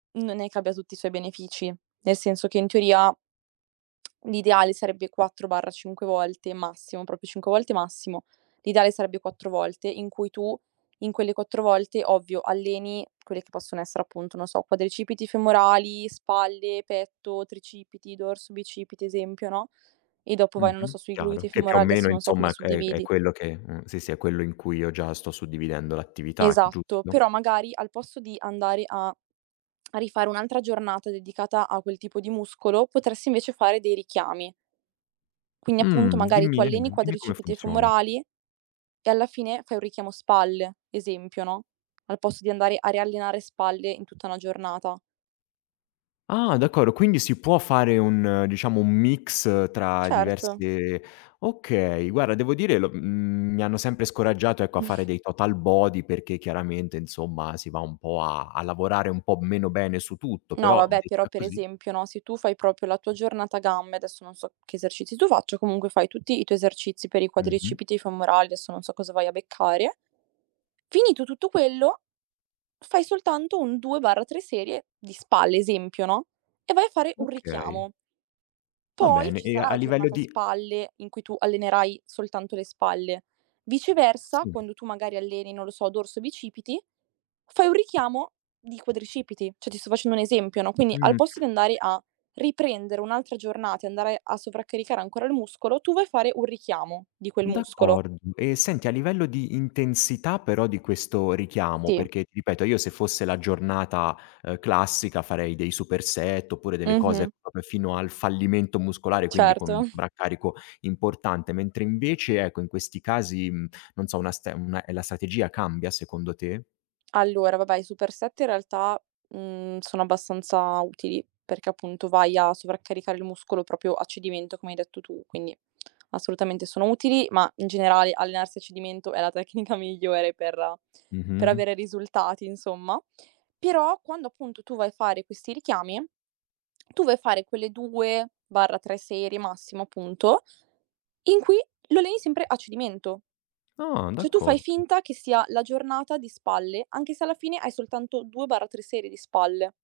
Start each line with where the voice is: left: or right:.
right: Non è che abbia tutti i suoi benefici, nel senso che in teoria l'ideale sarebbe 4/5 volte massimo, proprio 5 volte massimo. L'ideale sarebbe 4 volte in cui tu, in quelle 4 volte, ovvio, alleni quelle che possono essere appunto, non so, quadricipiti femorali, spalle, petto, tricipiti, dorso, bicipiti, esempio, no, e dopo vai, non lo
left: Mh-mh.
right: so, sui
left: Chiaro.
right: glutei, i
left: Che più o
right: femoral
left: meno
right: adesso non so come
left: insomma c è è
right: suddividi.
left: quello che mh, sì, sì, è quello in cui io già sto suddividendo l'attività,
right: Esatto,
left: giusto?
right: però magari al posto di andare a a rifare un'altra giornata dedicata a quel tipo di muscolo, potresti invece fare dei richiami. Quindi appunto
left: Mh.
right: magari tu
left: Dimmi,
right: alleni i
left: ehm, dimmi come
right: quadricipiti
left: funziona.
right: femorali e alla fine fai un richiamo spalle, esempio, no, al posto di andare a riallenare spalle in tutta una giornata.
left: Ah. D'accordo, quindi si può fare un, diciamo, un mix tra
right: Certo.
left: diverse okay, guarda devo dire lo mhmm, mi hanno sempre scoraggiato, ecco, a fare dei total body perché chiaramente, insomma, si va un po' a a lavorare un po' meno bene su tutto,
right: No,
left: però
right: vabbè, però
left: detta
right: per
left: così
right: esempio, no, se tu fai proprio la tua giornata gambe adesso non so che esercizi tu faccia, comunque, fai tutti i tuoi esercizi per i
left: Mh-mh.
right: quadricipiti femorali, adesso non so cosa vai a beccare finito tutto quello, fai soltanto un 2/3 serie di spalle, esempio, no, e vai a fare un
left: Okay.
right: richiamo.
left: Va
right: Poi
left: bene,
right: ci
left: e
right: sarà
left: a
right: la
left: livello
right: giornata
left: di
right: spalle in cui tu allenerai soltanto le spalle. Viceversa,
left: Sì.
right: quando tu magari alleni, non lo so, dorso e bicipiti, fai un richiamo di quadricipiti. Cioè, ti sto facendo un esempio, no, quindi, al
left: Mh.
right: posto di andare a riprendere un'altra giornata e andare a sovraccaricare ancora il muscolo, tu vai a fare un richiamo di quel muscolo.
left: D'accord e senti, a livello di intensità però di questo richiamo,
right: Sì.
left: perché ti ripeto, io se fosse la giornata, ehm, classica farei dei super set oppure delle cose
right: Mh-mh.
left: proprio fino al fallimento muscolare, quindi con
right: Certo.
left: un sovraccarico importante, mentre invece ecco, in questi casi, mhmm, non so, una ste una e la strategia cambia secondo te?
right: Allora, vabbè, i super set in realtà, mhmm, sono abbastanza utili, perché appunto vai a sovraccaricare il muscolo proprio a cedimento, come hai detto tu, quindi assolutamente sono utili, ma in generale allenarsi a cedimento è la tecnica migliore per per
left: Mh-mh.
right: avere risultati insomma. Però, quando appunto tu vai a fare questi richiami, tu vai a fare quelle 2/3 serie massimo appunto, in cui lo alleni sempre a cedimento.
left: Ah,
right: Cioè tu fai
left: d'accordo.
right: finta che sia la giornata di spalle, anche se alla fine hai soltanto 2/3 serie di spalle.